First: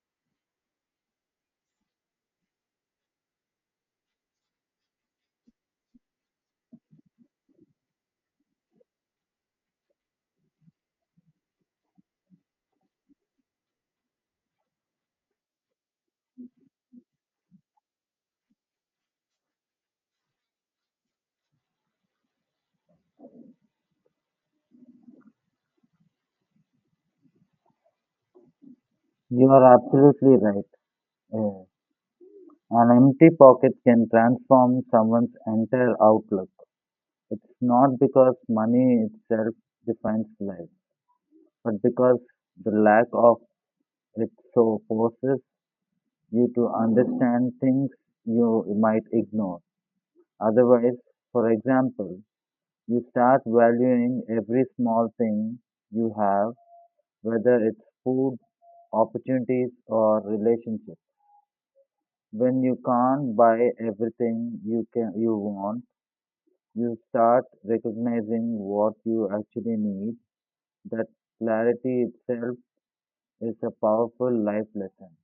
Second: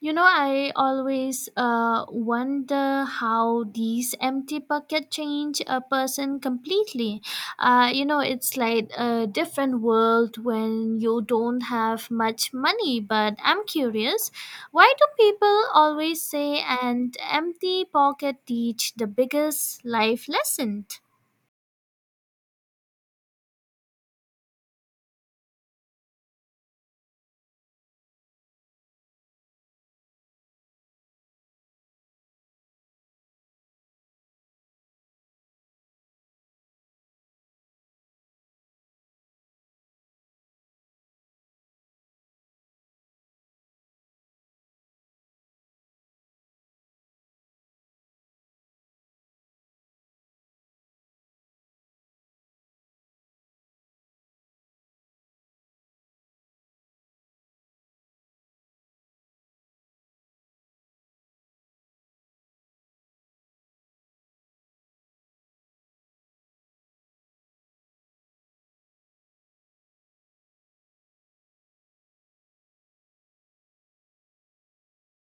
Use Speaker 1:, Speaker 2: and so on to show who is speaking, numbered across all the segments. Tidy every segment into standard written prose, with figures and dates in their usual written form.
Speaker 1: You know, I always wonder how these empty pocket change a person completely. You know, it's like a different world when you don't have much money. But I'm curious, why do people always say an empty pocket teach the biggest life lesson?
Speaker 2: You are absolutely right. Yeah. An empty pocket can transform someone's entire outlook. It's not because money itself defines life, but because the lack of it so forces you to understand things you might ignore. Otherwise, for example, you start valuing every small thing you have, whether it's food, opportunities, or relationships. When you can't buy everything you want, you start recognizing what you actually need. That clarity itself is a powerful life lesson.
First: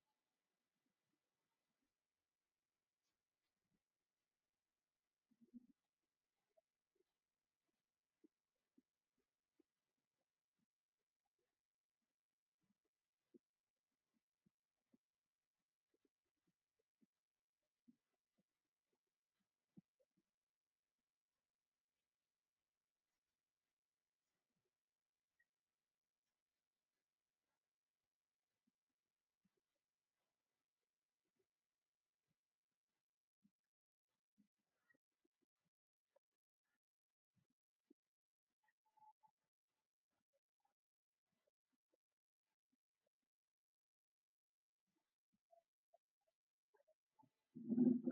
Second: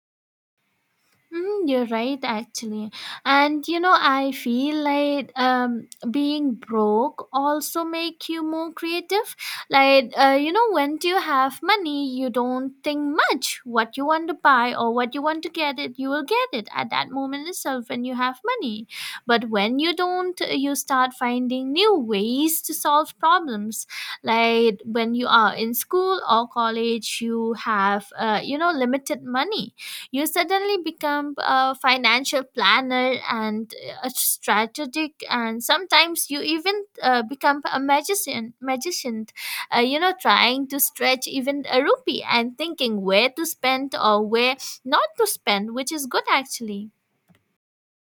Speaker 1: You're right, actually. And you know, I feel like being broke also make you more creative. Like, you know, when you have money, you don't think much what you want to buy or what you want to get it, you will get it at that moment itself when you have money. But when you don't, you start finding new ways to solve problems. Like when you are in school or college, you have, you know, limited money you suddenly become a financial planner and a strategic, and sometimes you even become a magician. You know, trying to stretch even a rupee and thinking where to spend or where not to spend, which is good actually.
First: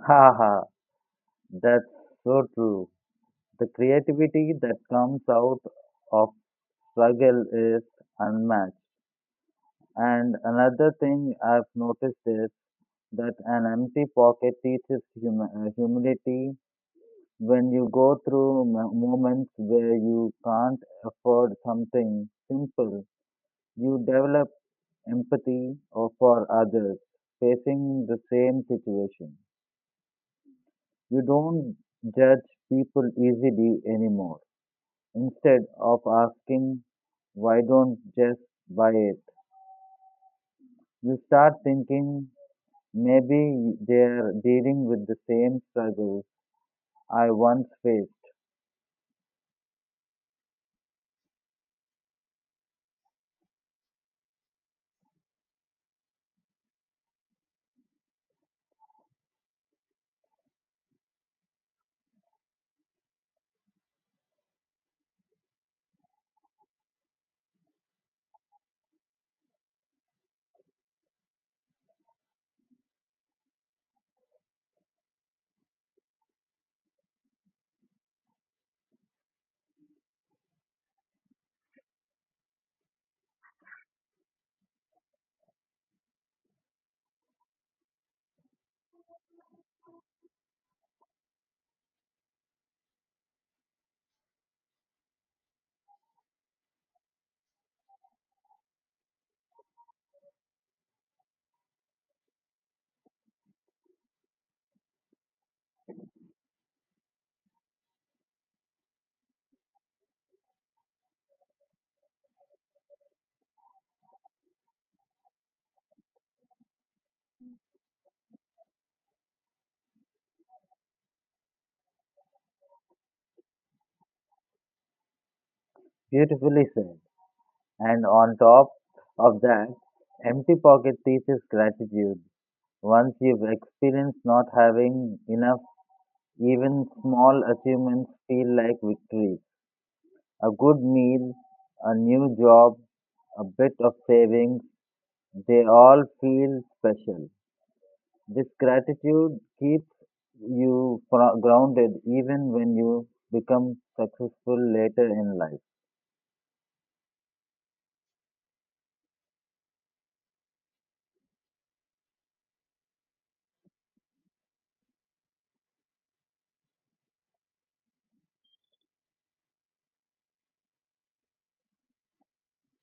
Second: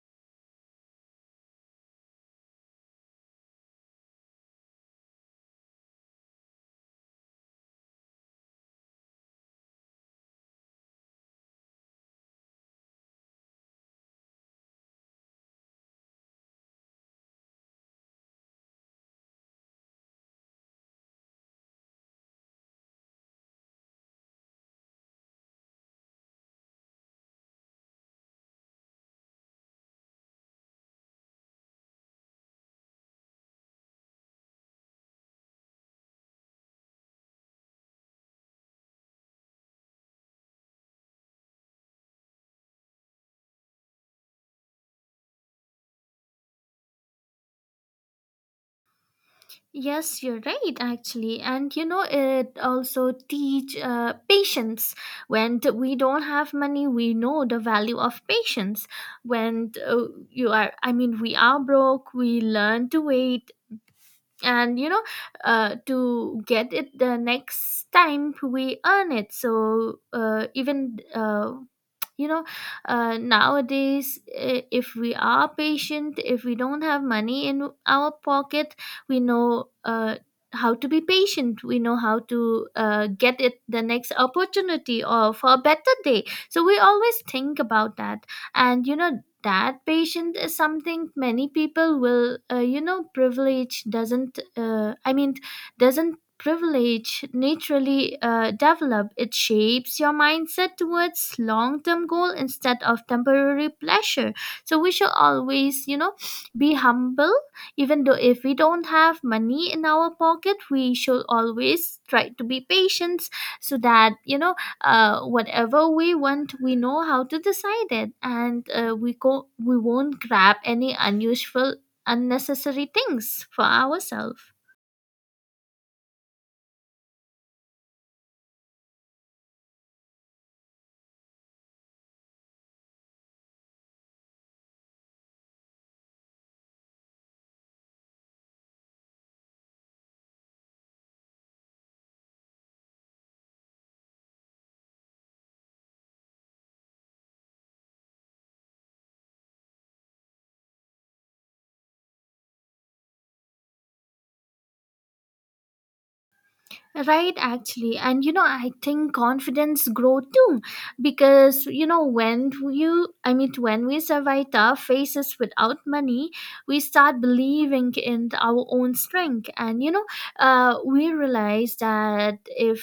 Speaker 2: Haha, that's so true. The creativity that comes out of struggle is unmatched. And another thing I've noticed is that an empty pocket teaches humility. When you go through moments where you can't afford something simple, you develop empathy or for others facing the same situation. You don't judge people easily anymore. Instead of asking, why don't just buy it? You start thinking, maybe they're dealing with the same struggles I once faced.
Speaker 1: Yes, you're right, actually. And you know, it also teach patience. When we don't have money, we know the value of patience. When you are, I mean, we are broke, we learn to wait, and you know, to get it the next time we earn it. So even you know, nowadays, if we are patient, if we don't have money in our pocket, we know how to be patient, we know how to get it the next opportunity or for a better day, so we always think about that. And you know, that patient is something many people will you know, privilege doesn't I mean, doesn't privilege naturally develop. It shapes your mindset towards long-term goal instead of temporary pleasure. So we should always, you know, be humble. Even though if we don't have money in our pocket, we should always try to be patient, so that you know, whatever we want, we know how to decide it. And we go, we won't grab any unusual unnecessary things for ourselves.
Speaker 2: Beautifully said. And on top of that, empty pocket teaches gratitude. Once you've experienced not having enough, even small achievements feel like victories. A good meal, a new job, a bit of savings, they all feel special. This gratitude keeps you grounded even when you become successful later in life.
Speaker 1: Right, actually. And you know, I think confidence grow too, because you know, when you, I mean, when we survive tough phases without money, we start believing in our own strength. And you know, we realize that if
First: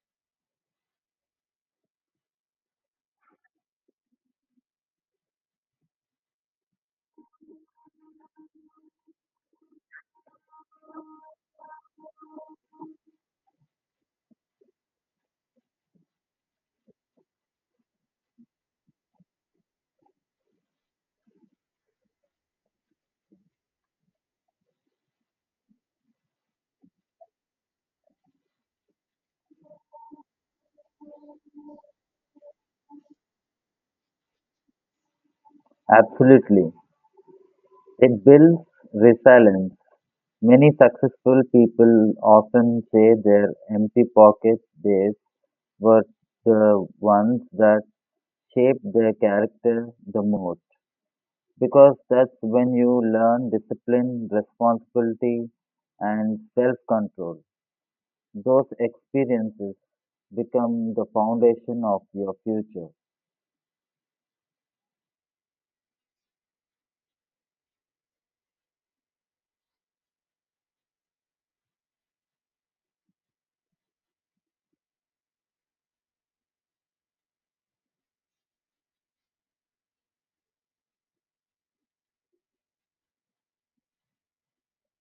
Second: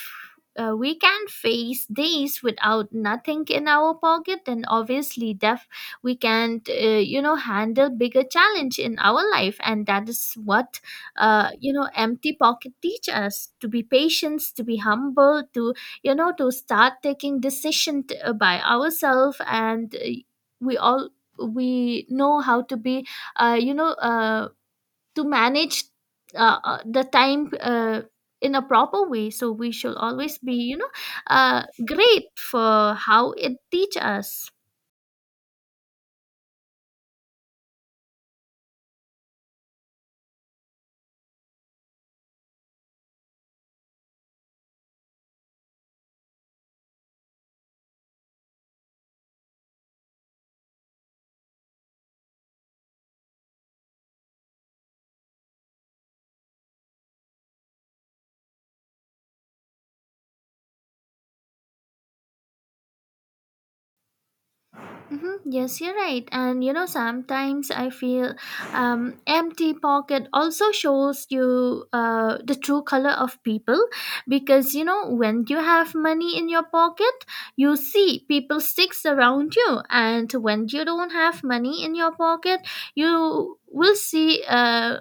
Speaker 1: we can face days without nothing in our pocket, then obviously def we can you know, handle bigger challenge in our life. And that is what, you know, empty pocket teach us: to be patient, to be humble, to you know, to start taking decision by ourselves. And we all, we know how to be you know, to manage the time in a proper way. So we should always be, you know, great for how it teach us.
Speaker 2: Absolutely. It builds resilience. Many successful people often say their empty pocket days were the ones that shaped their character the most because that's when you learn discipline, responsibility, and self control. Those experiences become the foundation of your future.
Speaker 1: Hmm. Yes, you're right. And you know, sometimes I feel empty pocket also shows you the true color of people. Because you know, when you have money in your pocket, you see people sticks around you, and when you don't have money in your pocket, you will see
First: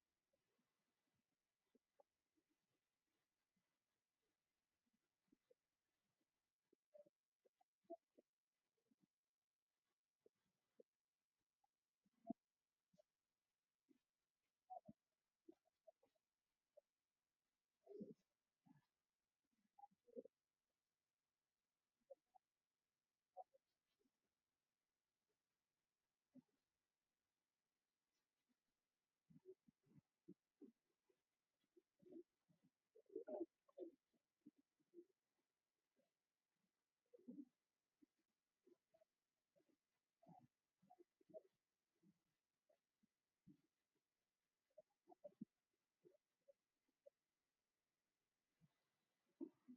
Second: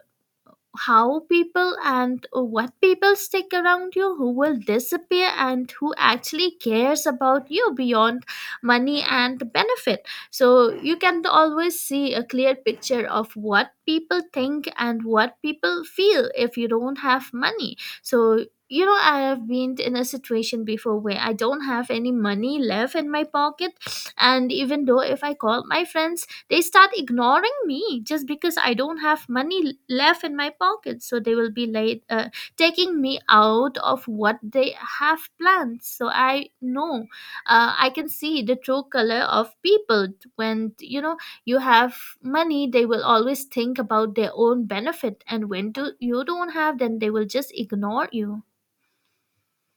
Speaker 1: how people and what people stick around you, who will disappear, and who actually cares about you beyond money and benefit. So you can always see a clear picture of what people think and what people feel if you don't have money. So you know, I have been in a situation before where I don't have any money left in my pocket, and even though if I call my friends, they start ignoring me just because I don't have money left in my pocket. So they will be late taking me out of what they have planned. So I know I can see the true color of people. When you know, you have money, they will always think about their own benefit, and when do you don't have, then they will just ignore you.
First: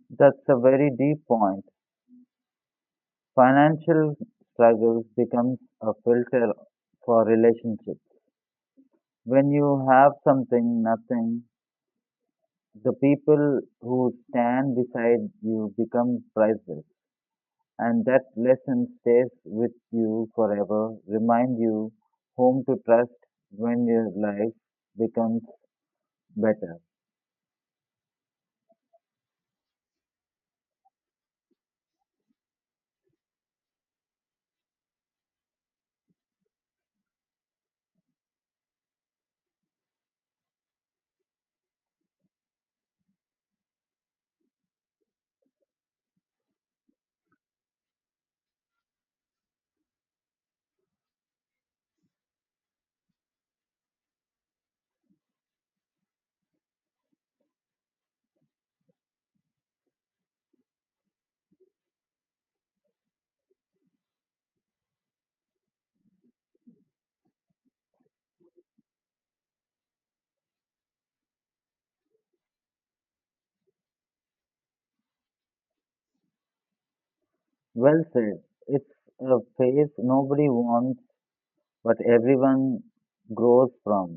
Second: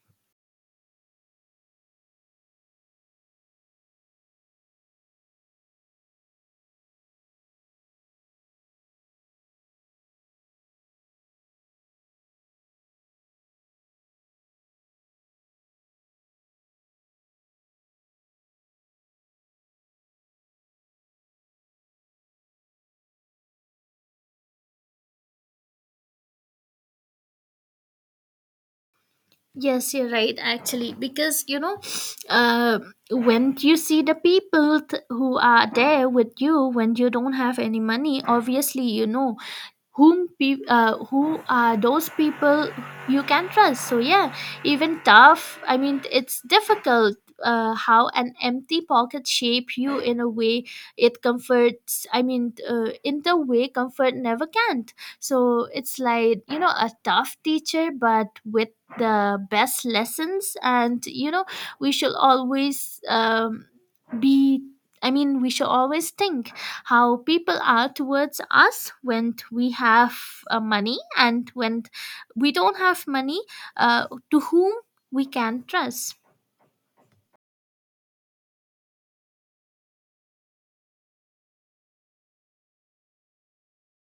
Speaker 2: That's a very deep point. Financial struggles becomes a filter for relationships. When you have something, nothing, the people who stand beside you become priceless, and that lesson stays with you forever, remind you whom to trust when your life becomes better.
Speaker 1: Yes, you're right, actually, because you know, uh, when you see the people who are there with you when you don't have any money, obviously, you know, who are those people you can trust. So yeah, even tough, I mean, it's difficult how an empty pocket shape you in a way it comforts, I mean, in the way comfort never can not. So it's like, you know, a tough teacher but with the best lessons. And you know, we shall always be, I mean, we should always think how people are towards us when we have money, and when we don't have money, to whom we can trust.
Speaker 2: Well said. It's a phase nobody wants but everyone grows from,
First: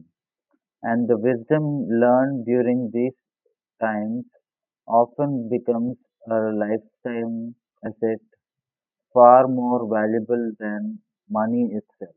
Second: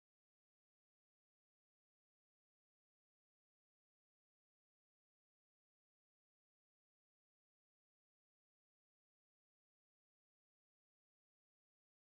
Speaker 2: and the wisdom learned during these times often becomes a lifetime asset far more valuable than money itself.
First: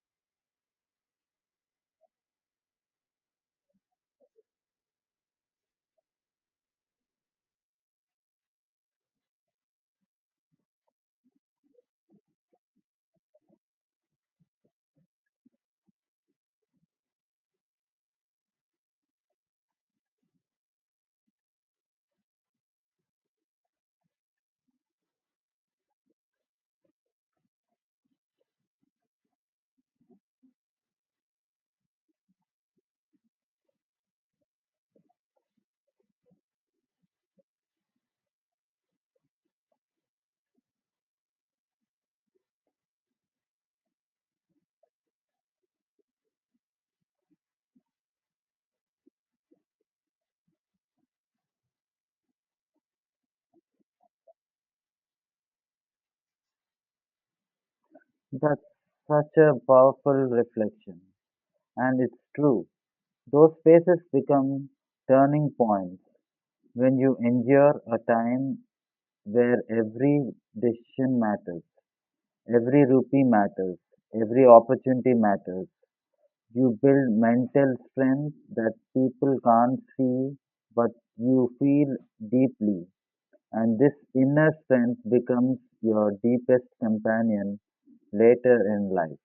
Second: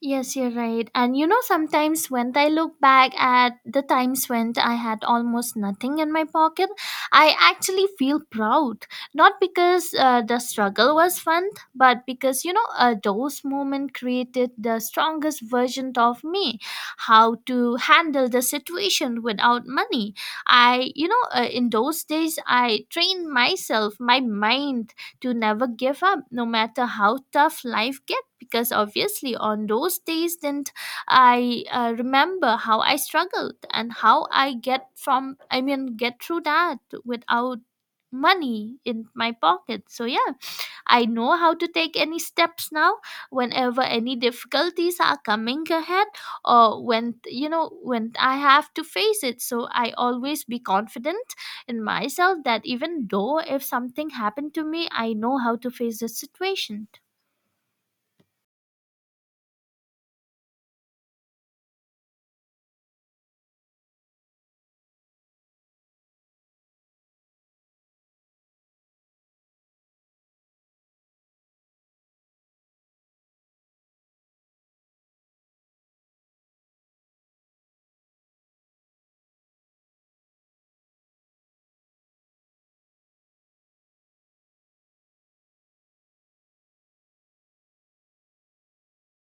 Speaker 1: Yes, you're right. And you know, sometimes when I look back at the times when I had almost nothing in my pocket, I actually feel proud. Not because the struggle was fun, but because, you know, those moments created the strongest version of me. How to handle the situation without money. I, you know, in those days, I trained myself, my mind, to never give up no matter how tough life gets. Because obviously on those days, then I remember how I struggled and how I get from, I mean, get through that without money in my pocket. So yeah, I know how to take any steps now whenever any difficulties are coming ahead, or when you know, when I have to face it. So I always be confident in myself that even though if something happened to me, I know how to face the situation.
Speaker 2: That's such a powerful reflection. And it's true. Those phases become turning points when you endure a time where every decision matters, every rupee matters, every opportunity matters. You build mental strength that people can't see, but you feel deeply. And this inner strength becomes your deepest companion later in life.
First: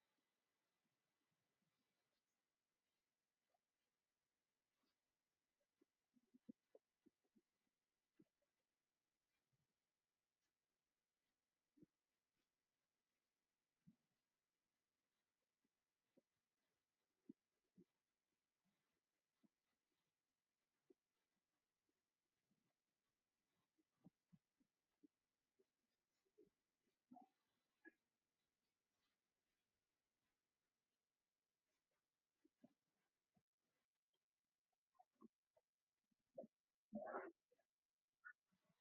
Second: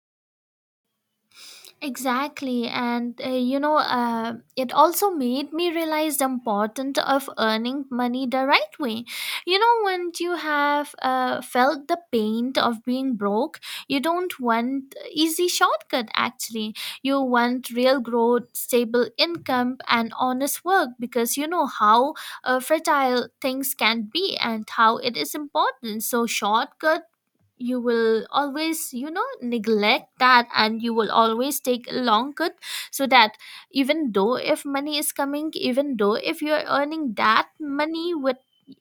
Speaker 1: Exactly. And you know, it also made me realize the importance of earning money the right way. You know, when you have felt the pain of being broke, you don't want easy shortcut. Actually, you want real growth, stable income, and honest work, because you know how fragile things can be and how it is important. So, shortcut, you will always, you know, neglect that, and you will always take a long cut, so that even though if money is coming, even though if you're earning that money with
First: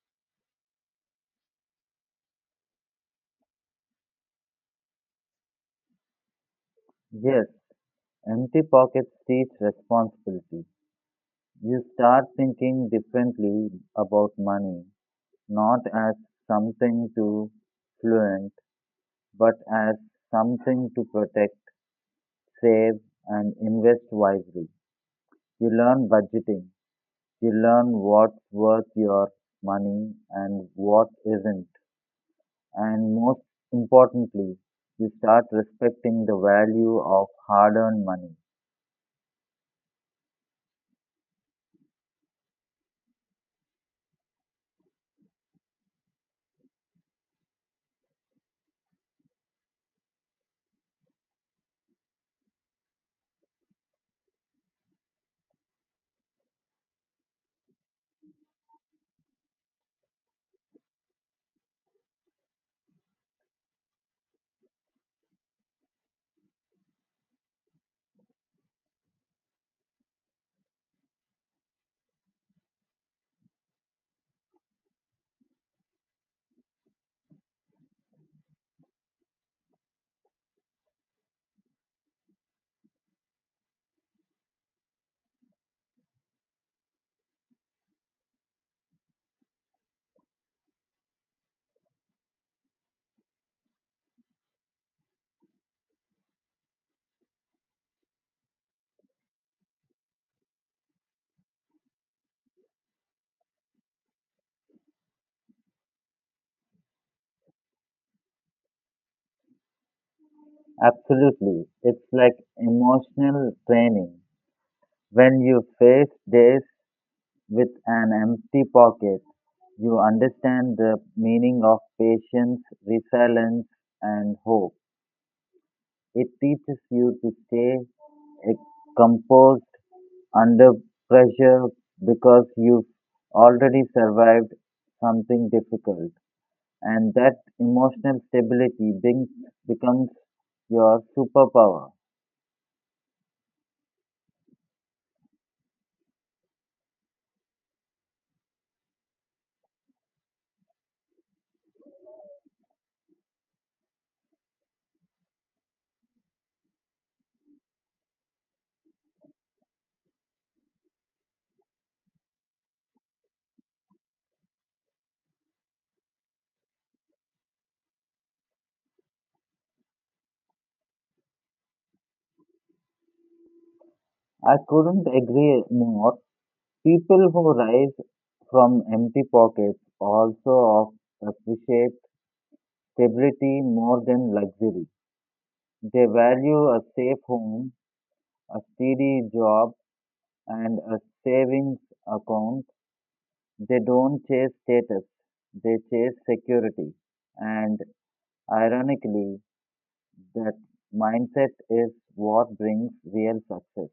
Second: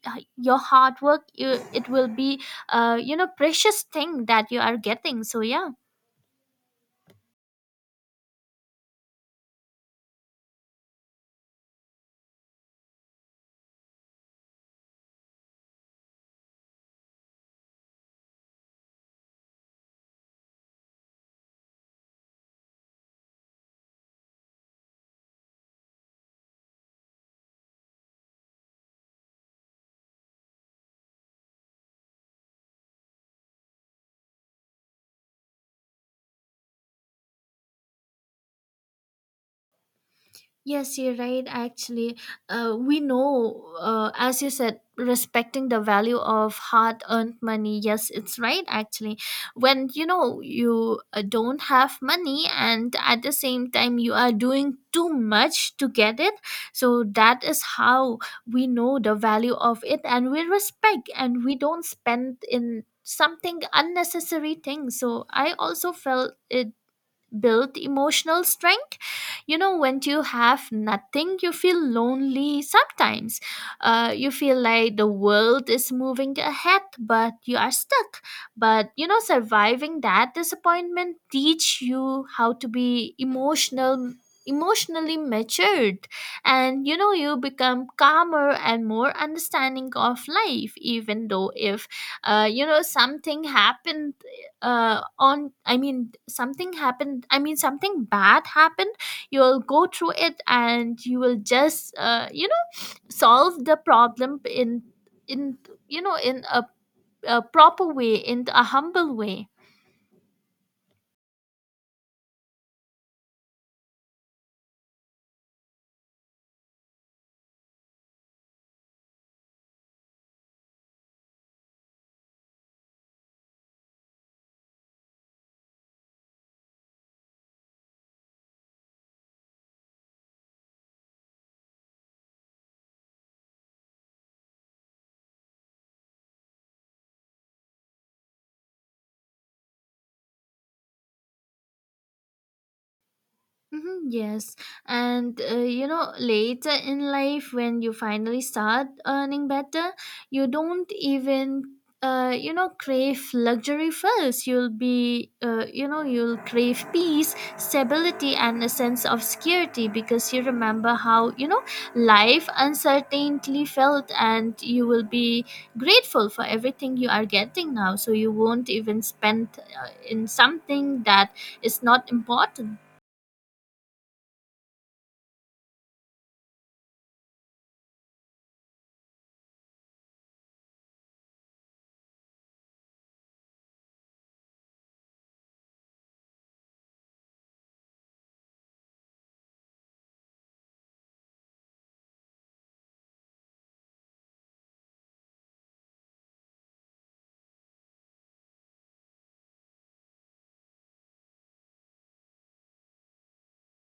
Speaker 1: your hard work, you, it will be you know, precious thing that you are getting. So yeah.
Speaker 2: Yes, empty pockets teach responsibility. You start thinking differently about money, not as something to fluent, but as something to protect, save, and invest wisely. You learn budgeting. You learn what's worth your money and what isn't. And most importantly, you start respecting the value of hard earned money.
Speaker 1: Yes, you're right. Actually, we know, as you said, respecting the value of hard earned money. Yes, it's right. Actually, when you know, you don't have money, and at the same time you are doing too much to get it, so that is how we know the value of it, and we respect, and we don't spend in something unnecessary thing. So I also felt it build emotional strength. You know, when you have nothing, you feel lonely sometimes. You feel like the world is moving ahead but you are stuck. But you know, surviving that disappointment teach you how to be emotionally matured. And you know, you become calmer and more understanding of life. Even though if you know, something happened on I mean, something happened, I mean, something bad happened, you'll go through it and you will just you know, solve the problem in you know, a proper way, in a humble way.
Speaker 2: Absolutely. It's like emotional training. When you face days with an empty pocket, you understand the meaning of patience, resilience, and hope. It teaches you to stay eh, composed under pressure because you've already survived something difficult. And that emotional stability becomes your superpower.
Speaker 1: Mhm. Yes, and you know, later in life, when you finally start earning better, you don't even, you know, crave luxury first. You'll be, you know, you'll crave peace, stability, and a sense of security, because you remember how, you know, life uncertainly felt, and you will be grateful for everything you are getting now. So you won't even spend in something that is not important.
Speaker 2: I couldn't agree more. People who rise from empty pockets also appreciate stability more than luxury. They value a safe home, a steady job, and a savings account. They don't chase status, they chase security. And ironically, that mindset is what brings real success.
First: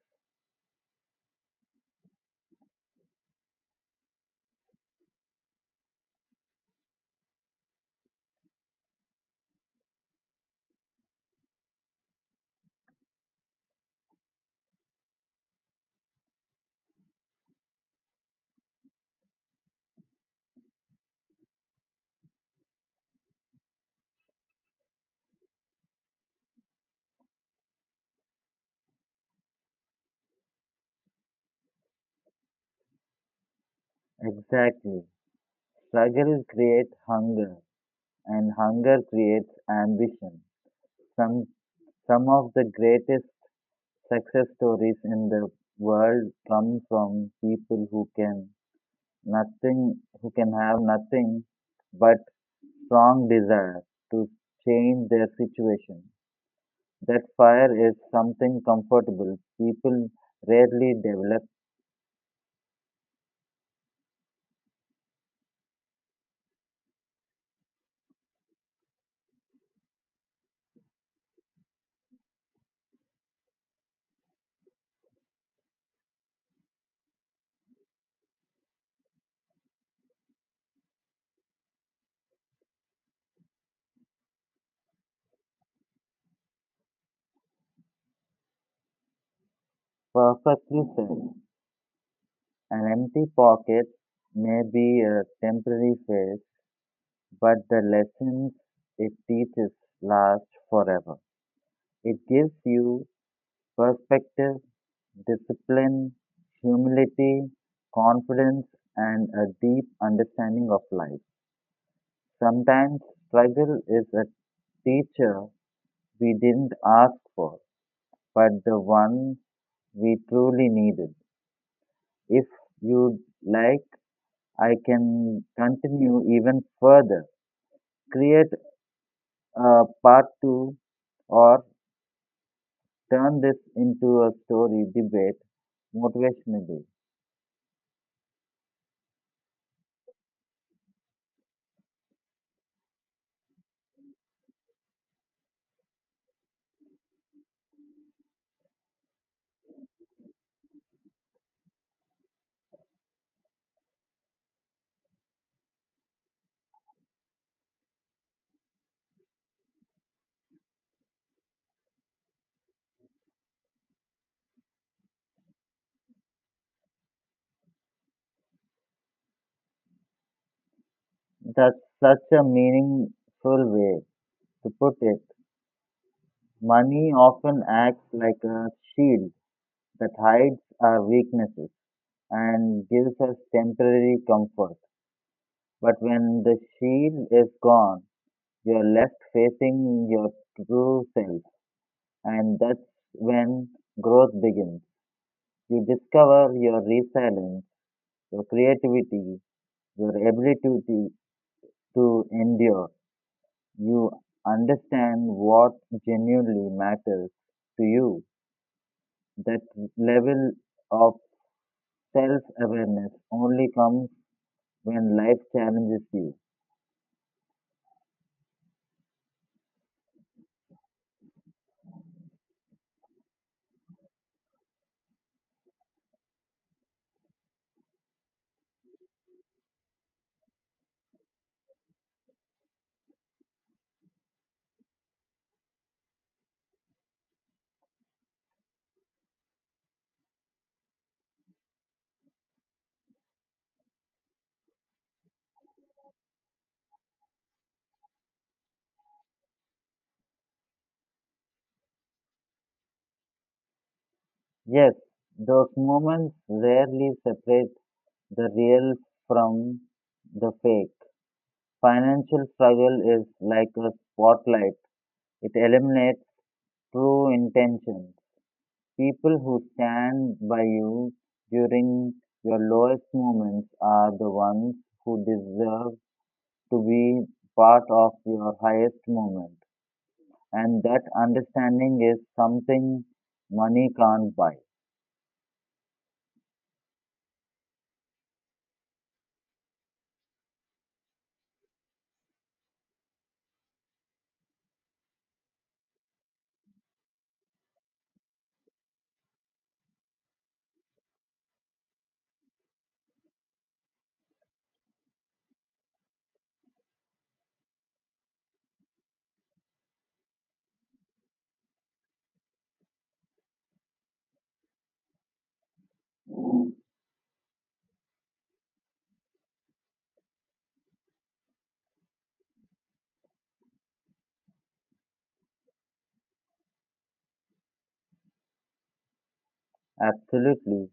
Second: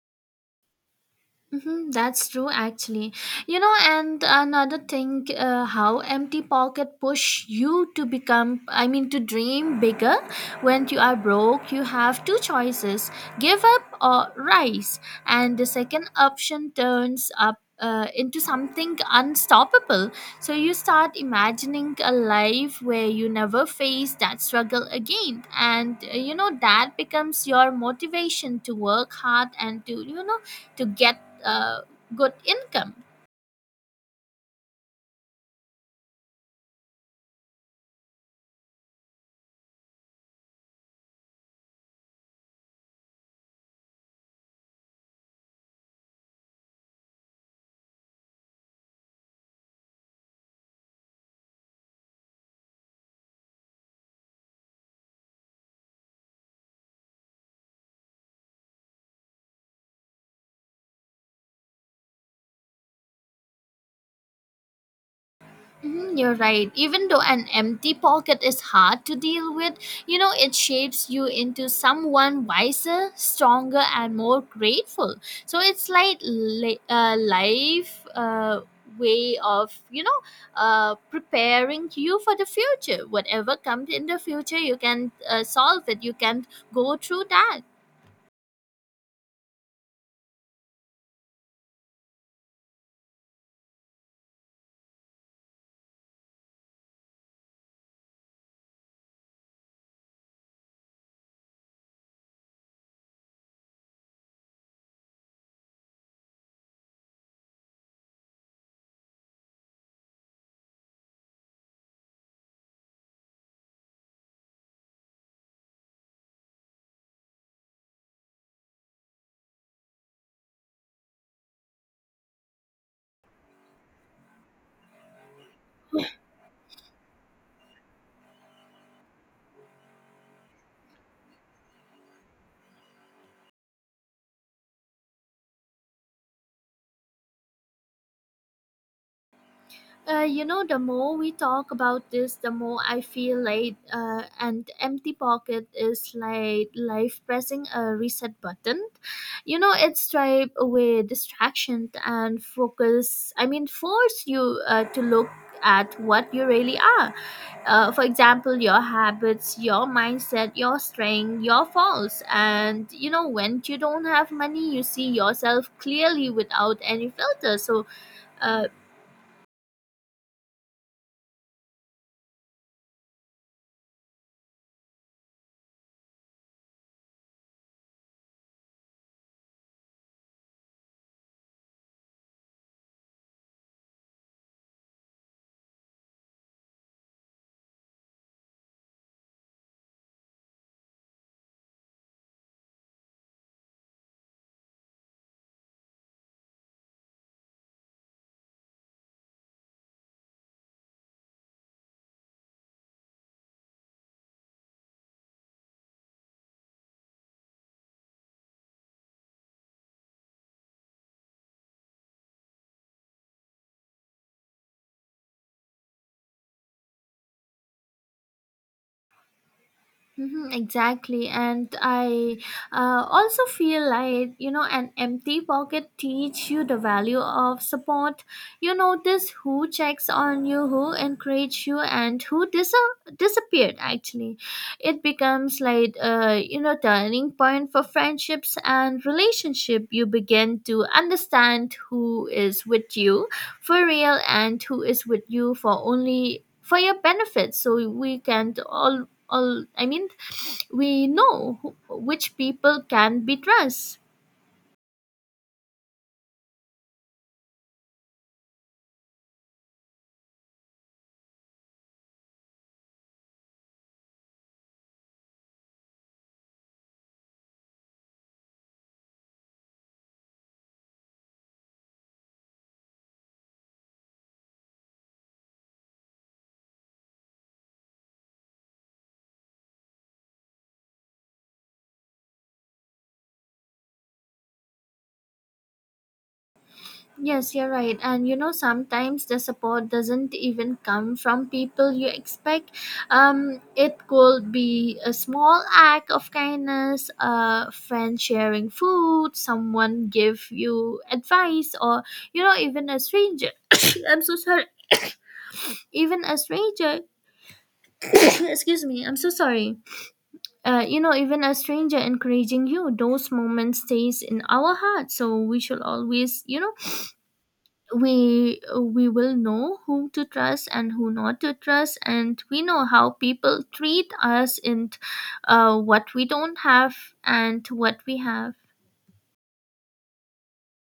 Speaker 1: Mm-hmm, that's true, actually. You know, and another thing, how empty pocket push you to become, I mean, to dream bigger. When you are broke, you have two choices: give up or rise. And the second option turns up. Into something unstoppable. So you start imagining a life where you never face that struggle again. And you know, that becomes your motivation to work hard and to, you know, to get uh, good income.
Speaker 2: Exactly. Struggle creates hunger and hunger creates ambition. Some, some of the greatest success stories in the world come from people who can nothing, who can have nothing but strong desire to change their situation. That fire is something comfortable. People rarely develop.
Speaker 1: Mhm. You're right. Even though an empty pocket is hard to deal with, you know, it shapes you into someone wiser, stronger, and more grateful. So it's like life way of, you know, preparing you for the future. Whatever comes in the future, you can solve it. You can go through that.
Speaker 2: Perfectly said. An empty pocket may be a temporary phase but the lessons it teaches last forever. It gives you perspective, discipline, humility, confidence, and a deep understanding of life. Sometimes struggle is a teacher we didn't ask for, but the one we truly needed. If you'd like, I can continue even further. Create a part two or turn this into a story debate motivationally.
Speaker 1: You know, the more we talk about this, the more I feel like an empty pocket is like life pressing a reset button. You know, it stripe away distraction and focus. I mean, force you to look at what you really are. For example, your habits, your mindset, your strength, your faults. And you know, when you don't have money, you see yourself clearly without any filter. So. Uh,
Speaker 2: That's such a meaningful way to put it. Money often acts like a shield that hides our weaknesses and gives us temporary comfort. But when the shield is gone, you're left facing your true self, and that's when growth begins. You discover your resilience, your creativity, your ability to endure. You understand what genuinely matters to you. That level of self awareness only comes when life challenges you.
Speaker 1: Mm-hmm, exactly, and I also feel like an empty pocket teach you the value of support. You notice who checks on you, who encourage you, and who disappeared. Actually, it becomes like turning point for friendships and relationship. You begin to understand who is with you for real and who is with you for only for your benefit. So we can all, I mean, we know who, which people can be trust.
Speaker 2: Yes, those moments rarely separate the real from the fake. Financial struggle is like a spotlight, it eliminates true intention. People who stand by you during your lowest moments are the ones who deserve to be part of your highest moment. And that understanding is something money can't buy.
Speaker 1: Yes, you're right, and sometimes the support doesn't even come from people you expect. It could be a small act of kindness, a friend sharing food, someone give you advice, or even a stranger. I'm so sorry. Even a stranger. Excuse me, I'm so sorry. Even a stranger encouraging you, those moments stays in our heart, so we should always. We will know whom to trust and who not to trust, and we know how people treat us, and what we don't have and what we have.
Speaker 2: Absolutely.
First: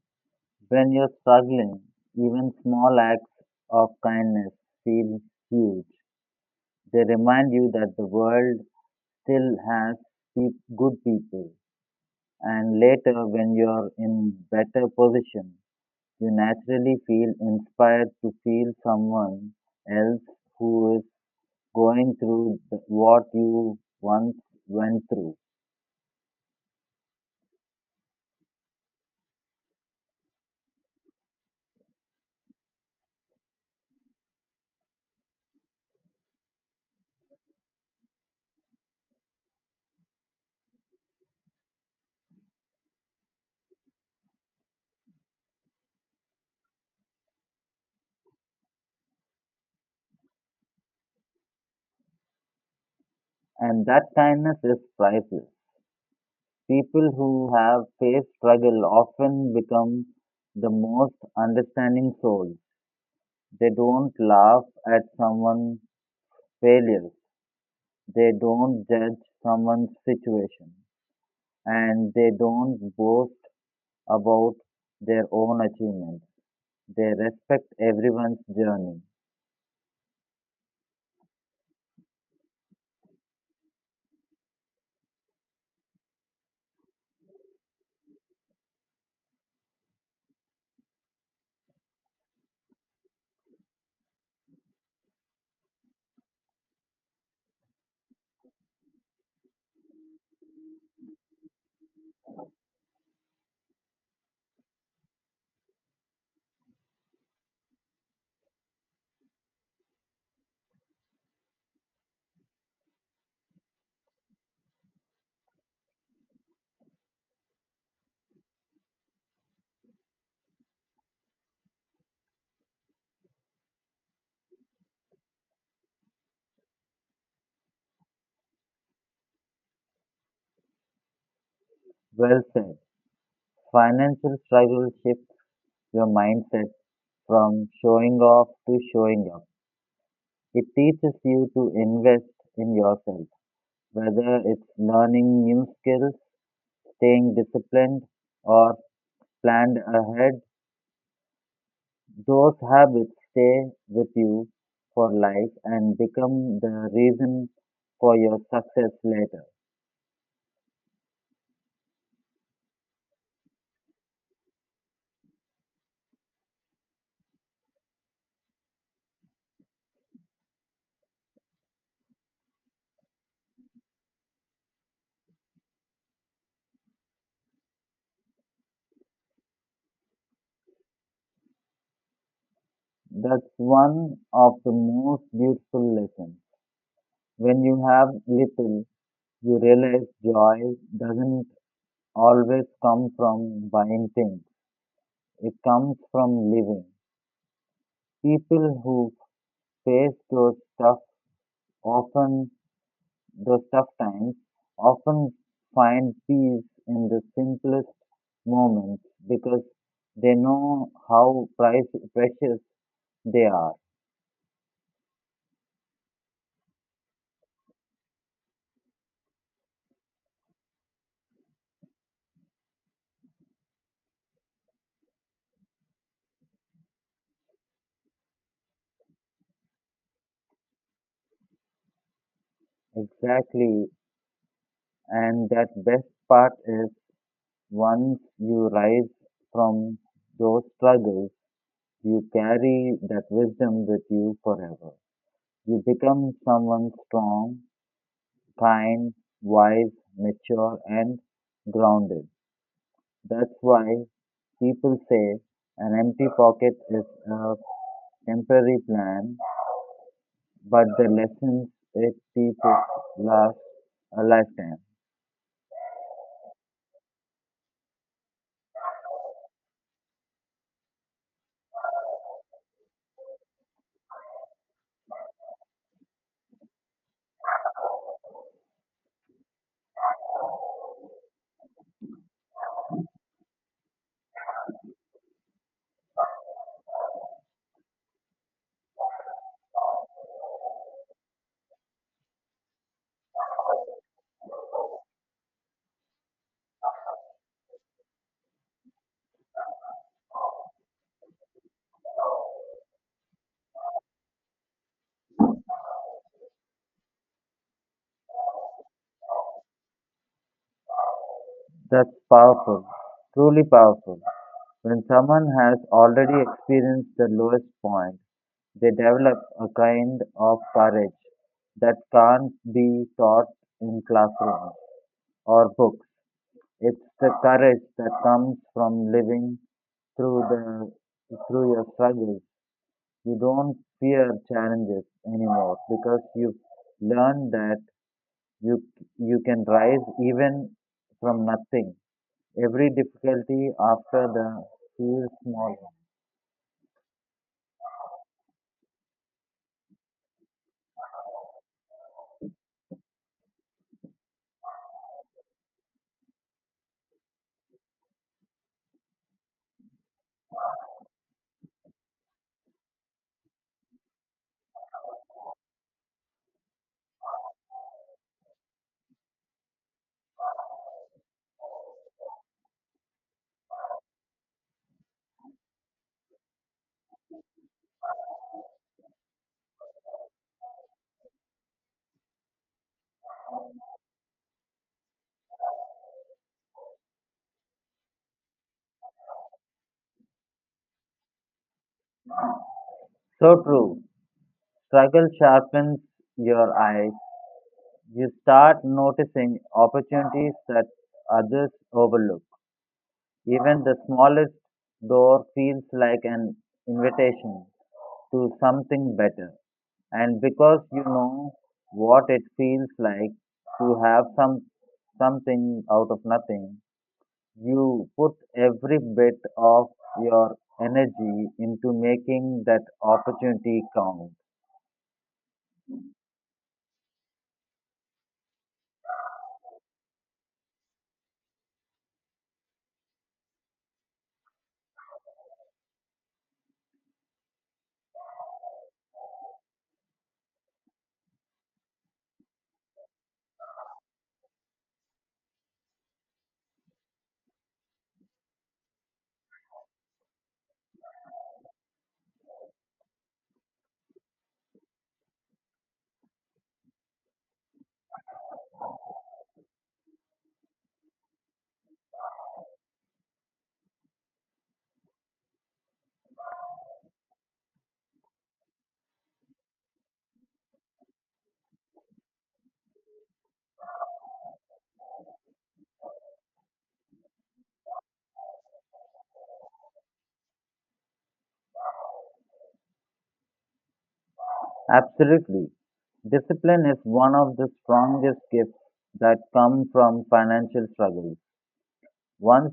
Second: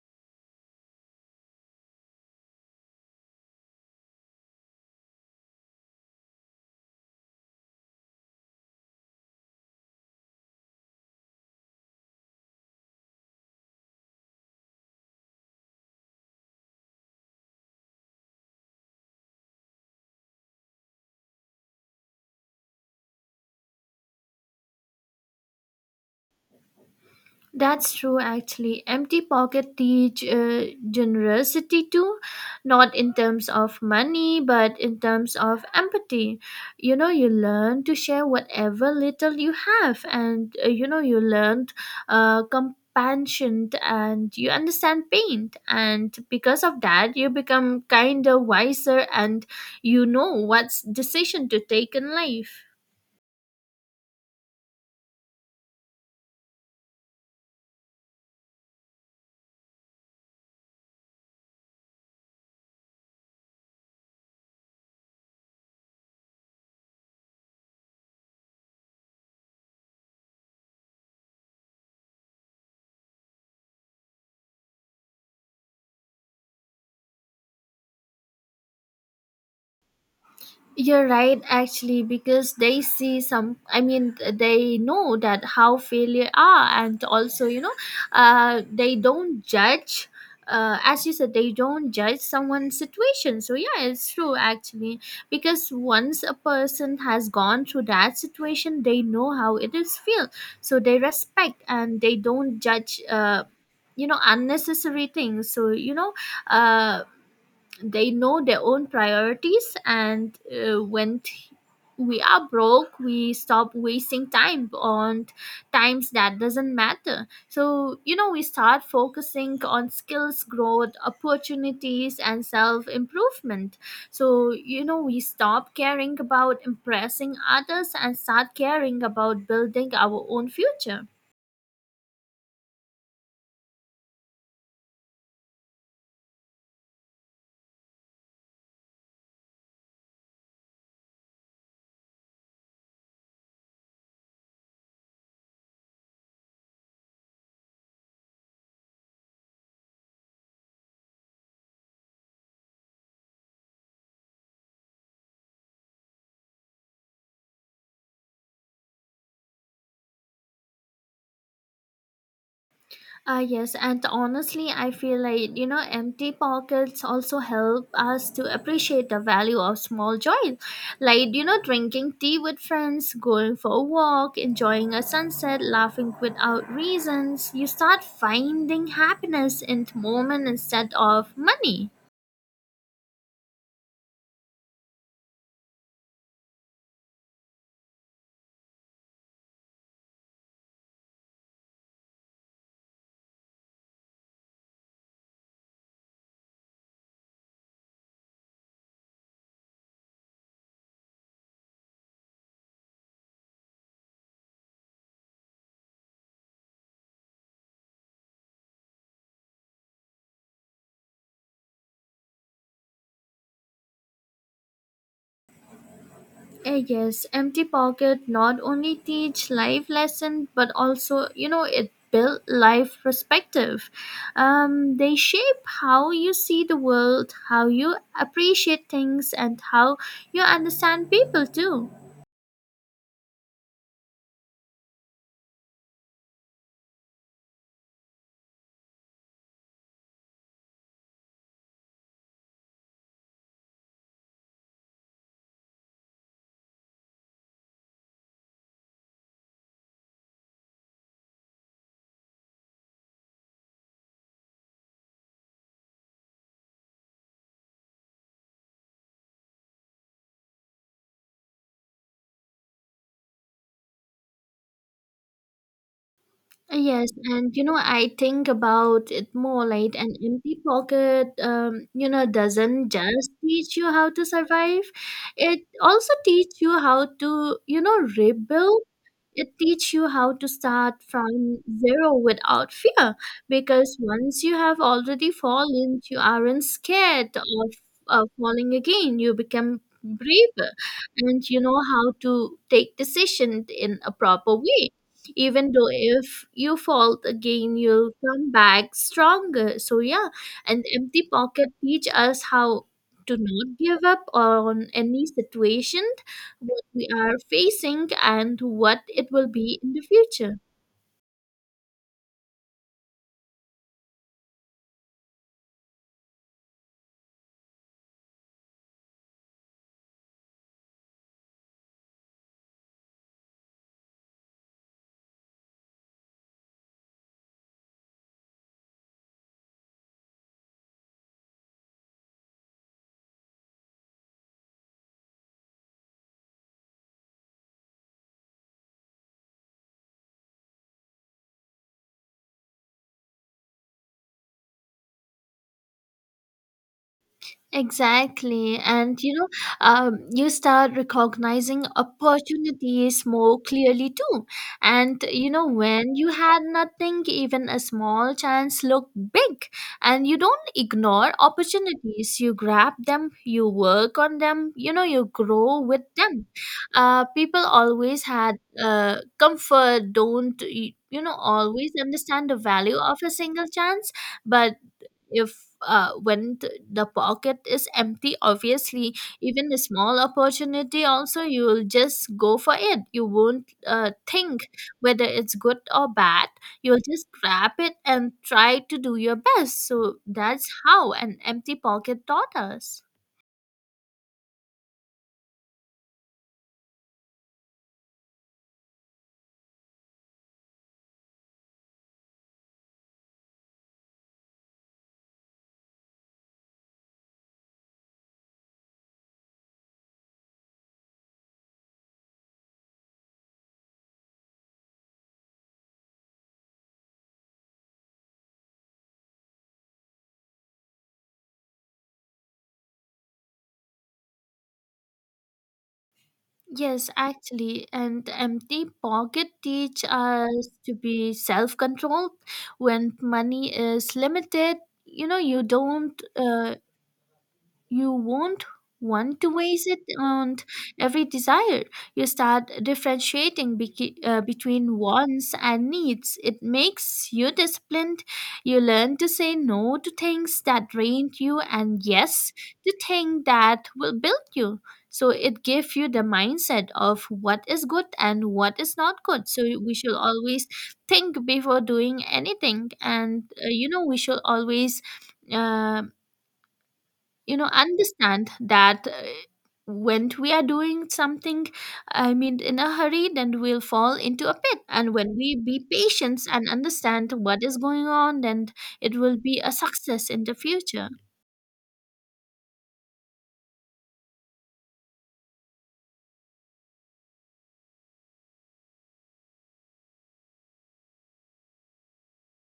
Speaker 2: When you're struggling, even small acts of kindness feel huge. They remind you that the world still has good people. And later, when you're in better position, you naturally feel inspired to feel someone else who is going through what you once went through.
Speaker 1: That's true, actually. Empty pocket teach generosity too, not in terms of money, but in terms of empathy. You learn to share whatever little you have, and you learn compassion and you understand pain. And because of that, you become kinder, wiser, and you know what's decision to take in life.
Speaker 2: And that kindness is priceless. People who have faced struggle often become the most understanding souls. They don't laugh at someone's failures. They don't judge someone's situation. And they don't boast about their own achievements. They respect everyone's journey.
Speaker 1: You're right, actually, because they see some, I mean, they know that how failure are, and also, they don't judge. As you said, they don't judge someone's situation. So, yeah, it's true actually. Because once a person has gone through that situation, they know how it is feel. So, they respect and they don't judge, unnecessary things. So, uh, they know their own priorities, and we are broke, we stop wasting time on times that doesn't matter, so we start focusing on skills growth opportunities and self improvement, so we stop caring about impressing others and start caring about building our own future.
Speaker 2: Well said. Financial struggle shifts your mindset from showing off to showing up. It teaches you to invest in yourself, whether it's learning new skills, staying disciplined, or planned ahead. Those habits stay with you for life and become the reason for your success later.
Speaker 1: Yes, and honestly, I feel like empty pockets also help us to appreciate the value of small joys, like drinking tea with friends, going for a walk, enjoying a sunset, laughing without reasons. You start finding happiness in the moment instead of money.
Speaker 2: That's one of the most beautiful lessons. When you have little, you realize joy doesn't always come from buying things. It comes from living. People who face tough often those tough times often find peace in the simplest moments because they know how precious they are.
Speaker 1: Yes, empty pocket not only teach life lesson but also it build life perspective. They shape how you see the world, how you appreciate things, and how you understand people too.
Speaker 2: Exactly. And that best part is once you rise from those struggles, you carry that wisdom with you forever. You become someone strong, kind, wise, mature, and grounded. That's why people say an empty pocket is a temporary plan, but the lessons it teaches last a lifetime.
Speaker 1: Yes, and I think about it more like an empty pocket. Doesn't just teach you how to survive; it also teach you how to rebuild. It teach you how to start from zero without fear, because once you have already fallen you aren't scared of falling again. You become braver, and you know how to take decision in a proper way. Even though if you fall again, you'll come back stronger. So yeah, and empty pocket teach us how to not give up on any situation we are facing, and what it will be in the future.
Speaker 2: That's powerful, truly powerful. When someone has already experienced the lowest point, they develop a kind of courage that can't be taught in classrooms or books. It's the courage that comes from living through the through your struggles. You don't fear challenges anymore because you've learned that you you can rise even from nothing. Every difficulty after the feels small.
Speaker 1: Exactly. And you start recognizing opportunities more clearly too. And when you had nothing, even a small chance looked big. And you don't ignore opportunities, you grab them, you work on them, you grow with them. People always had comfort, don't y- you know, always understand the value of a single chance, but if when th- the pocket is empty, obviously even a small opportunity also you will just go for it. You won't think whether it's good or bad. You'll just grab it and try to do your best. So that's how an empty pocket taught us.
Speaker 2: So true. Struggle sharpens your eyes. You start noticing opportunities that others overlook. Even the smallest door feels like an invitation to something better. And because you know what it feels like to have something out of nothing, you put every bit of your energy into making that opportunity count.
Speaker 1: Yes, actually, and empty pocket teach us to be self-controlled when money is limited. You know, you don't uh, you won't want to waste it on every desire. You start differentiating between wants and needs. It makes you disciplined. You learn to say no to things that drain you and yes to things that will build you. So it gives you the mindset of what is good and what is not good. So we should always think before doing anything, and we should always. Um, Understand that when we are doing something, I mean, in a hurry, then we'll fall into a pit. And when we be patient and understand what is going on, then it will be a success in the future.
Speaker 2: Absolutely. Discipline is one of the strongest gifts that come from financial struggles. Once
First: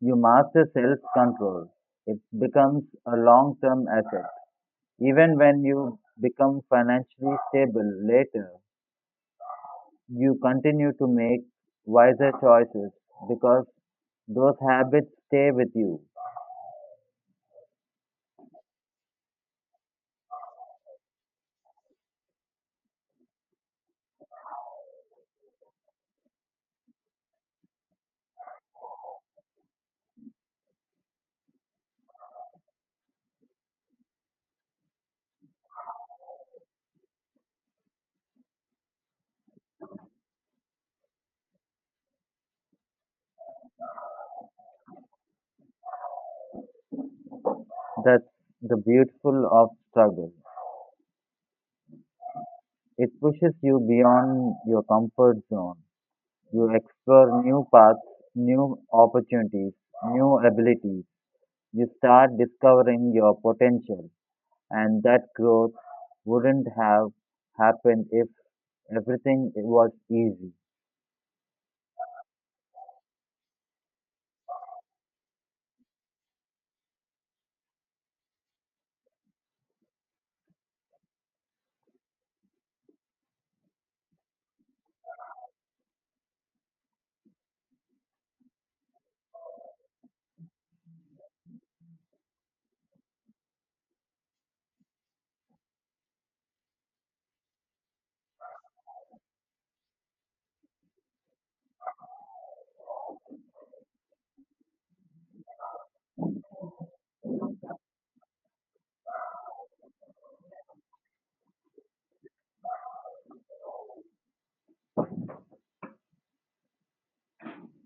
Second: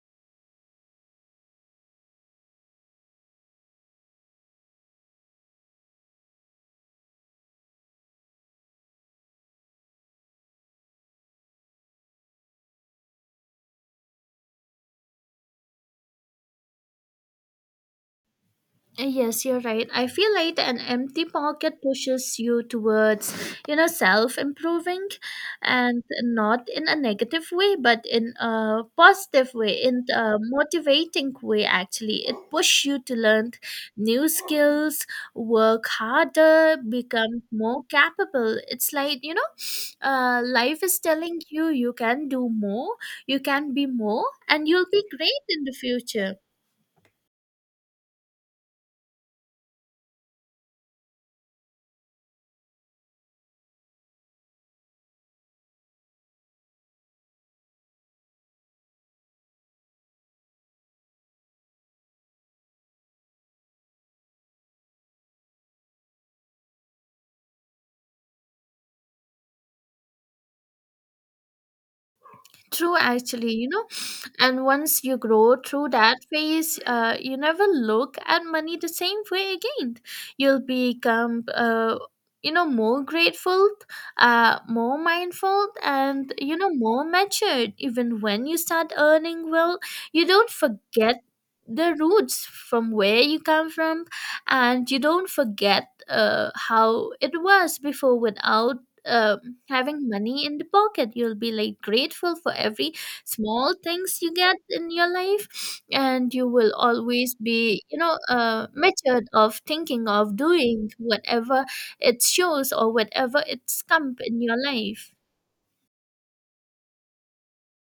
Speaker 2: you master self control, it becomes a long term asset. Even when you become financially stable later, you continue to make wiser choices because those habits stay with you.
Speaker 1: Yes, you're right. I feel like an empty pocket pushes you towards, self improving, and not in a negative way, but in a positive way, in a motivating way, actually. It pushes you to learn new skills, work harder, become more capable. It's like, life is telling you you can do more, you can be more, and you'll be great in the future.
Speaker 2: That's the beautiful of struggle. It pushes you beyond your comfort zone. You explore new paths, new opportunities, new abilities. You start discovering your potential, and that growth wouldn't have happened if everything was easy.
Speaker 1: True, actually, and once you grow through that phase, you never look at money the same way again. You'll become, more grateful, more mindful, and more matured. Even when you start earning well, you don't forget the roots from where you come from, and you don't forget how it was before without. Uh, Having money in the pocket, you'll be like grateful for every small things you get in your life, and you will always be matured of thinking of doing whatever it shows or whatever it's come in your life.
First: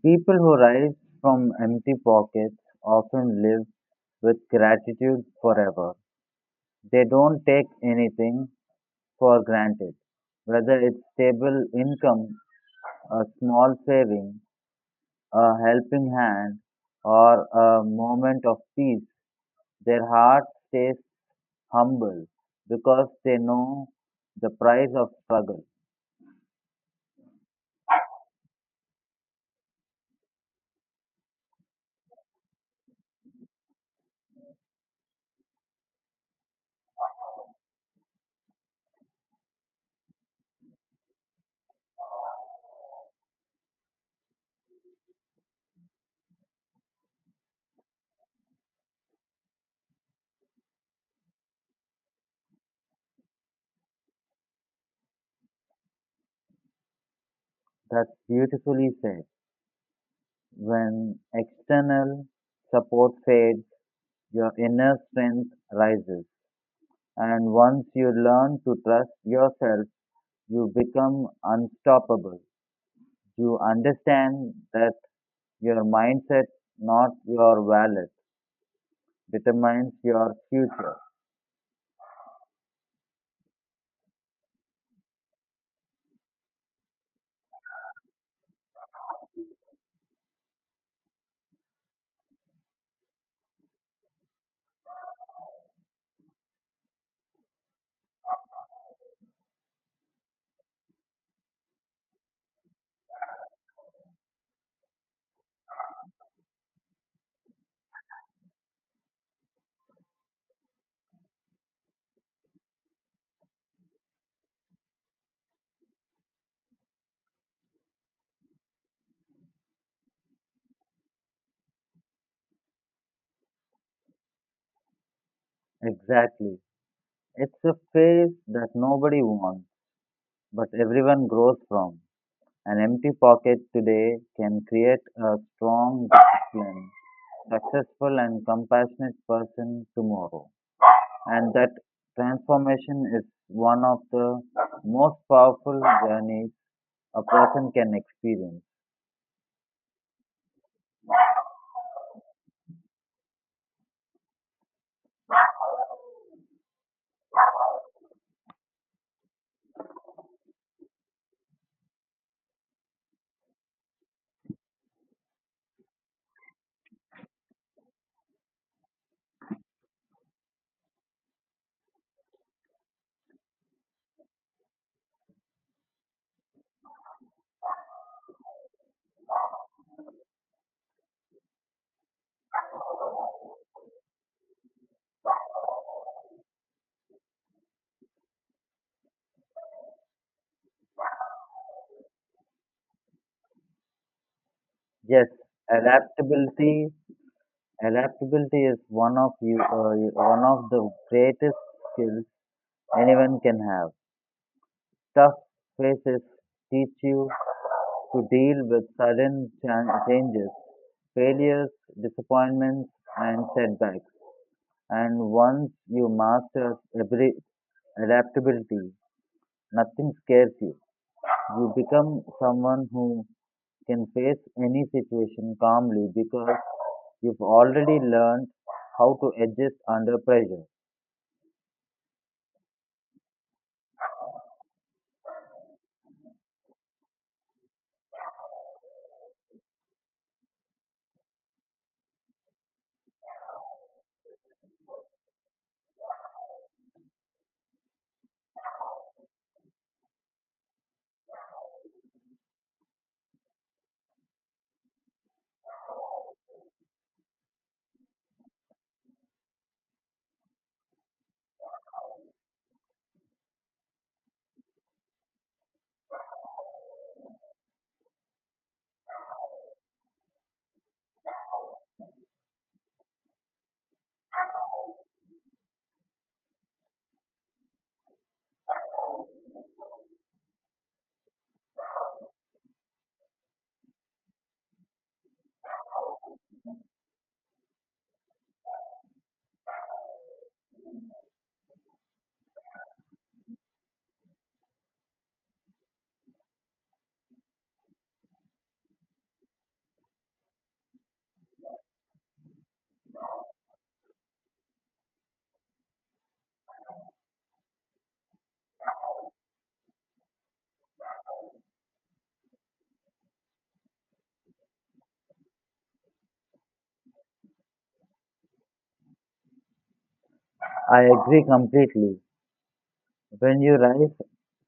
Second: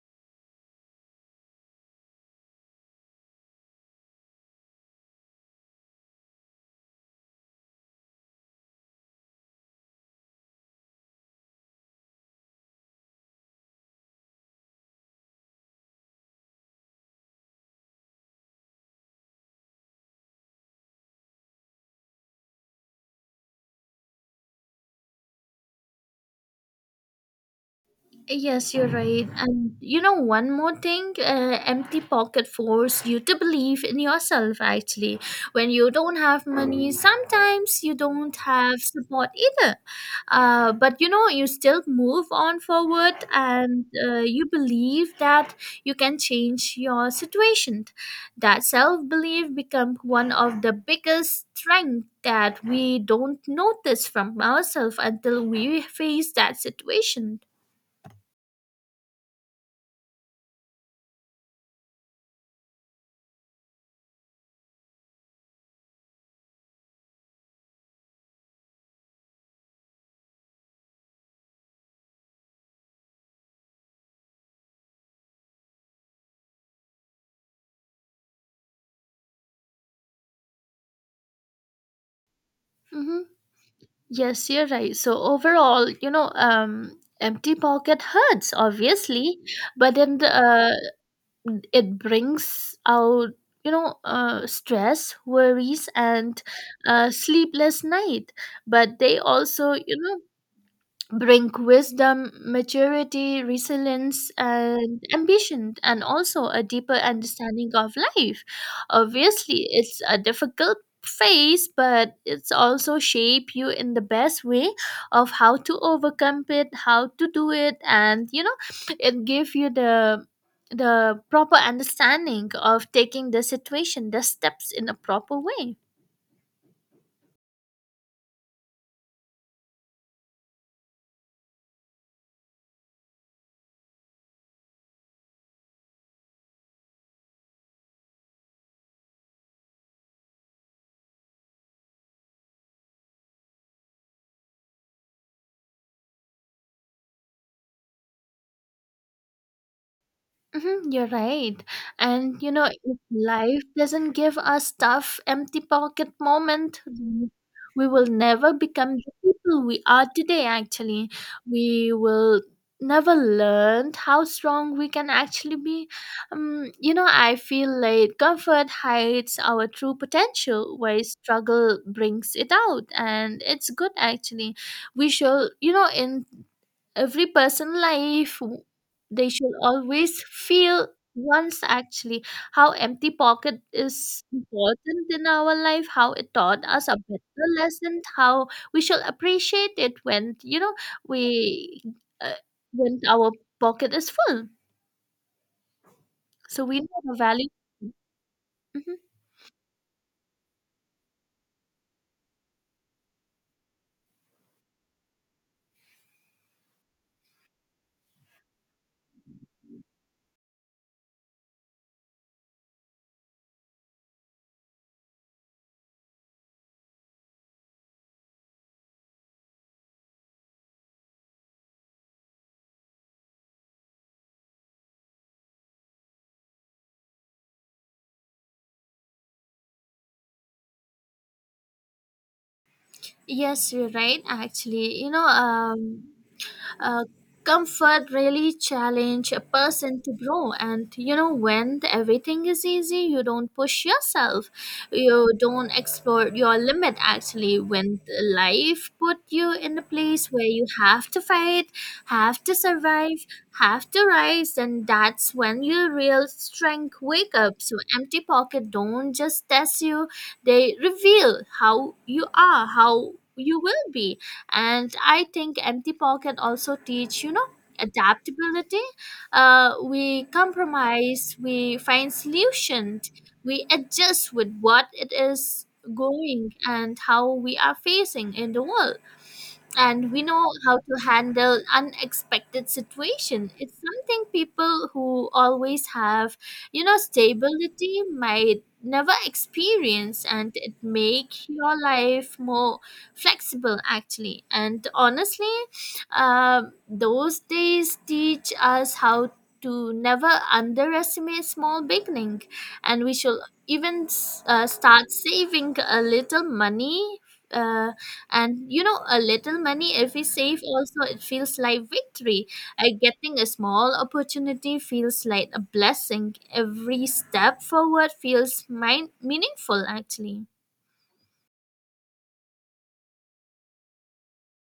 Speaker 2: People who rise from empty pockets often live with gratitude forever. They don't take anything for granted, whether it's stable income, a small saving, a helping hand, or a moment of peace, their heart stays humble because they know the price of struggle.
Speaker 1: Yes, you're right. And one more thing, empty pocket force you to believe in yourself actually. When you don't have money, sometimes you don't have support either. But you still move on forward, and you believe that you can change your situation. That self belief become one of the biggest strength that we don't notice from ourselves until we face that situation.
Speaker 2: That's beautifully said. When external support fades, your inner strength rises. And once you learn to trust yourself, you become unstoppable. You understand that your mindset, not your wallet, determines your future.
Speaker 1: Mhm. Yes, you're right. So overall, empty pocket hurts, obviously, but then it brings out, stress, worries, and sleepless night. But they also, you bring wisdom, maturity, resilience, and ambition, and also a deeper understanding of life. Obviously, it's a difficult phase, but it's also shape you in the best way of how to overcome it, how to do it, and it give you the proper understanding of taking the situation, the steps in a proper way.
Speaker 2: Exactly. It's a phase that nobody wants, but everyone grows from. An empty pocket today can create a strong, disciplined, successful, and compassionate person tomorrow. And that transformation is one of the most powerful journeys a person can experience.
Speaker 1: Mhm, you're right. And if life doesn't give us tough, empty pocket moment, then we will never become the people we are today, actually. We will never learn how strong we can actually be. I feel like comfort hides our true potential, while struggle brings it out. And it's good, actually. We should, in every person life they should always feel once actually how empty pocket is important in our life, how it taught us a better lesson, how we should appreciate it, when you know we uh, when our pocket is full,
Speaker 2: Yes,
Speaker 1: so we
Speaker 2: adaptability.
Speaker 1: know the value.
Speaker 2: Adaptability is
Speaker 1: Mhm.
Speaker 2: one of one of the greatest skills anyone can have. Tough phases teach you to deal with sudden changes, failures, disappointments, and setbacks. And once you master abili- adaptability, nothing scares you. You become someone who can face any situation calmly because you've already learned how to adjust under pressure.
Speaker 1: Yes, you're right, actually, Uh, comfort really challenge a person to grow. And everything is easy, you don't push yourself, you don't explore your limit, actually, when the life put you in a place where you have to fight, have to survive, have to rise. And that's when your real strength wake up. So empty pocket don't just test you, they reveal how you are, how you will be. And I think empty pocket also teach adaptability. We compromise, we find solutions, we adjust with what it is going, and how we are facing in the world. And we know how to handle unexpected situation. It's something people who always have stability might never experience, and it make your life more flexible, actually. And honestly, those days teach us how to never underestimate small beginning, and we should even start saving a little money, uh, and a little money if we save also, it feels like victory. Getting a small opportunity feels like a blessing. Every step forward feels meaningful, actually.
Speaker 2: I agree completely. When you rise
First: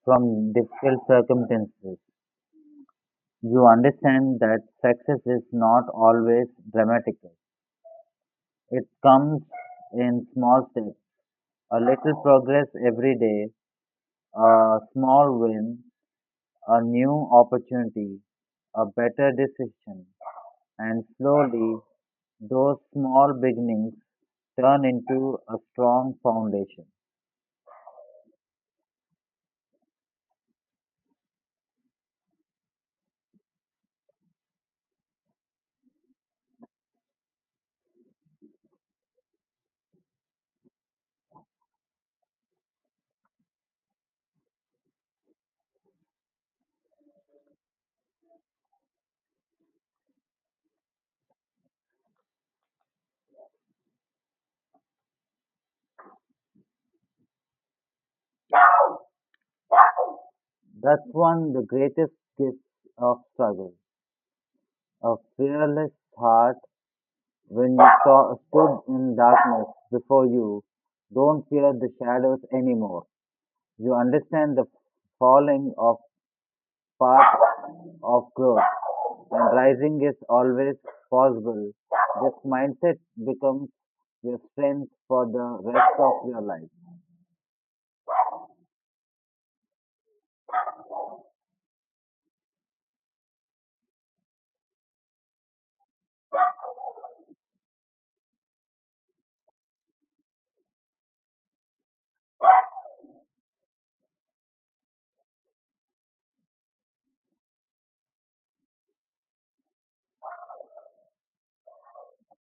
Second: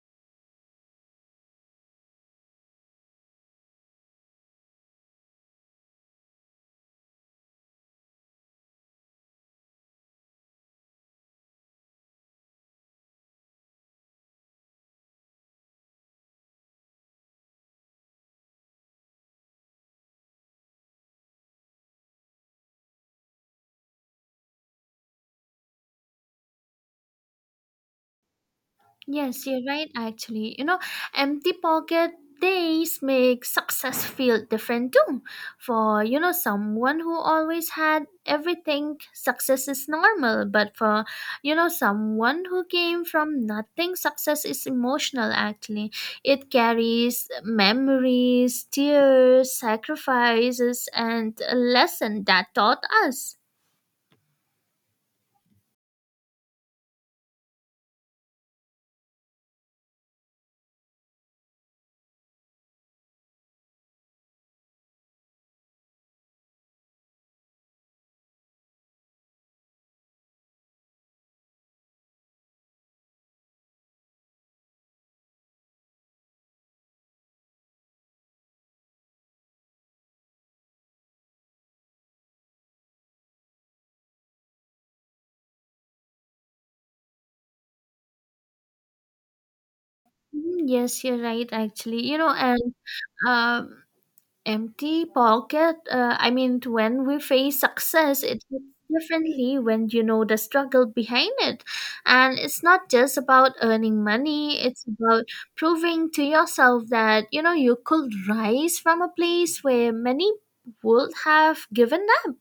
Speaker 2: from difficult circumstances, you understand that success is not always dramatic. It comes in small steps, a little progress every day, a small win, a new opportunity, a better decision. And slowly, those small beginnings turn into a strong foundation.
Speaker 1: Yes, you're right, actually. Empty pocket days make success feel different too. For, someone who always had everything, success is normal. But for, someone who came from nothing, success is emotional, actually. It carries memories, tears, sacrifices, and a lesson that taught us.
Speaker 2: That's one of the greatest gifts of struggle, a fearless heart. When you saw, stood in darkness before you, don't fear the shadows anymore. You understand the falling of path of growth and rising is always possible. This mindset becomes your strength for the rest of your life.
Speaker 1: Mhm, yes, you're right, actually. And, um, empty pocket I mean, when we face success, it hits differently when you know the struggle behind it. And it's not just about earning money, it's about proving to yourself that you could rise from a place where many would have given up.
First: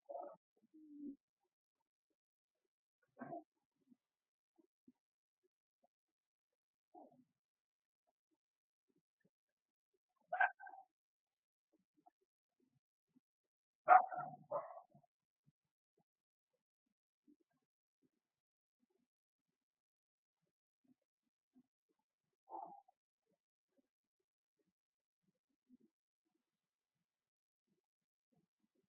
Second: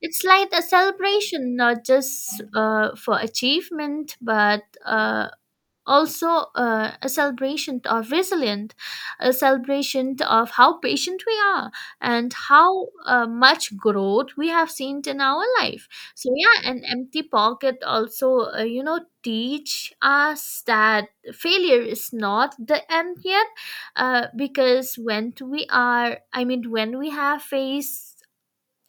Speaker 1: It's like a celebration, not just for achievement, but also a celebration of resilience, a celebration of how patient we are, and how much growth we have seen in our life. So yeah, an empty pocket also teach us that failure is not the end yet, because when I mean, when we have faced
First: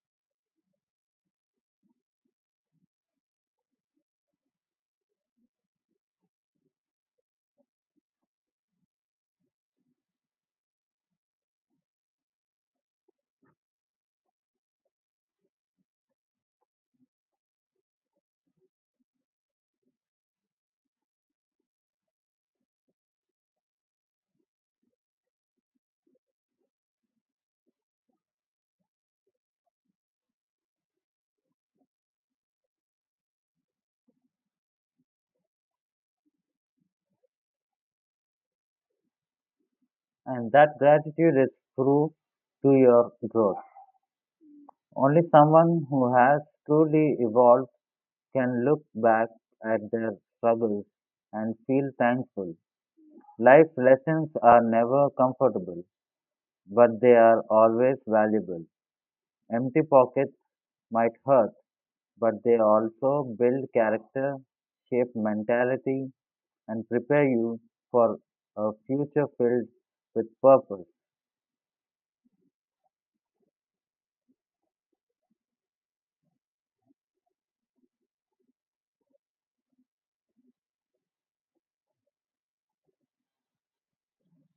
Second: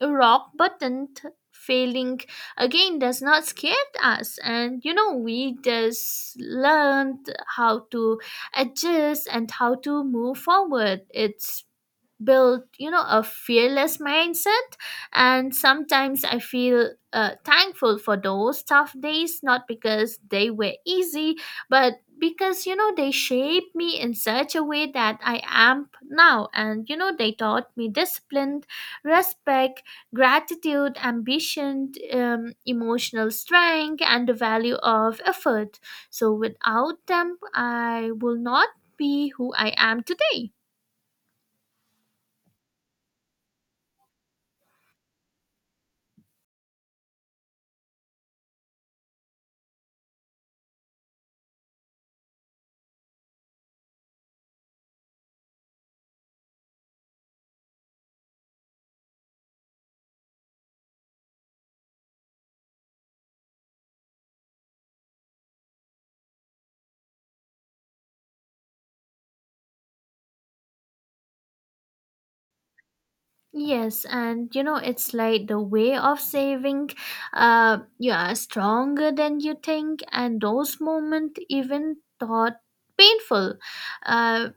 Speaker 1: a rock button failing again does not scare us, and we just learned how to adjust and how to move forward. It's build a fearless mindset. And sometimes I feel thankful for those tough days, not because they were easy, but because they shaped me in such a way that I am now. And they taught me discipline, respect, gratitude, ambition, emotional strength, and the value of effort. So without them, I will not be who I am today.
Speaker 2: And that gratitude is true to your growth. Only someone who has truly evolved can look back at their struggles and feel thankful. Life lessons are never comfortable, but they are always valuable. Empty pockets might hurt, but they also build character, shape mentality, and prepare you for a future filled with purpose.
Speaker 1: Yes, and it's like the way of saving, you are stronger than you think, and those moments, even thought painful, uh,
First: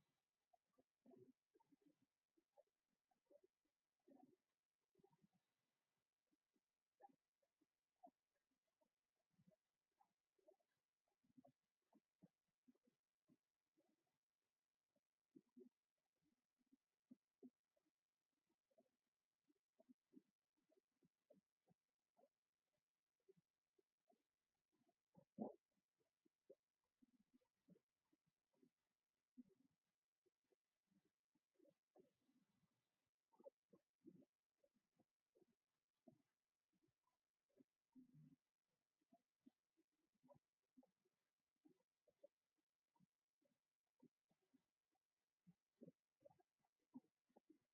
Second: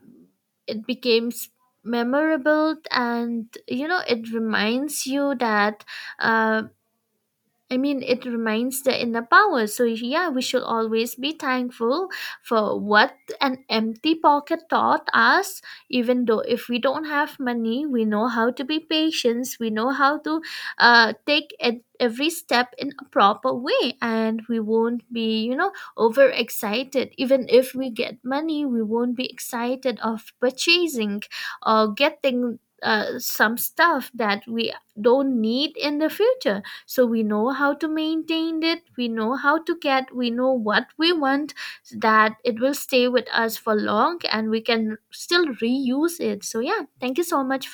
Speaker 1: it becomes memorable, and it reminds you that uh, I mean, it reminds the inner power. So, yeah, we should always be thankful for what an empty pocket taught us. Even though if we don't have money, we know how to be patient, we know how to take every step in a proper way, and we won't be, overexcited. Even if we get money, we won't be excited of purchasing or getting some stuff that we don't need in the future. So we know how to maintain it, we know how to get, we know what we want, so that it will stay with us for long, and we can still reuse it. So yeah, thank you so much for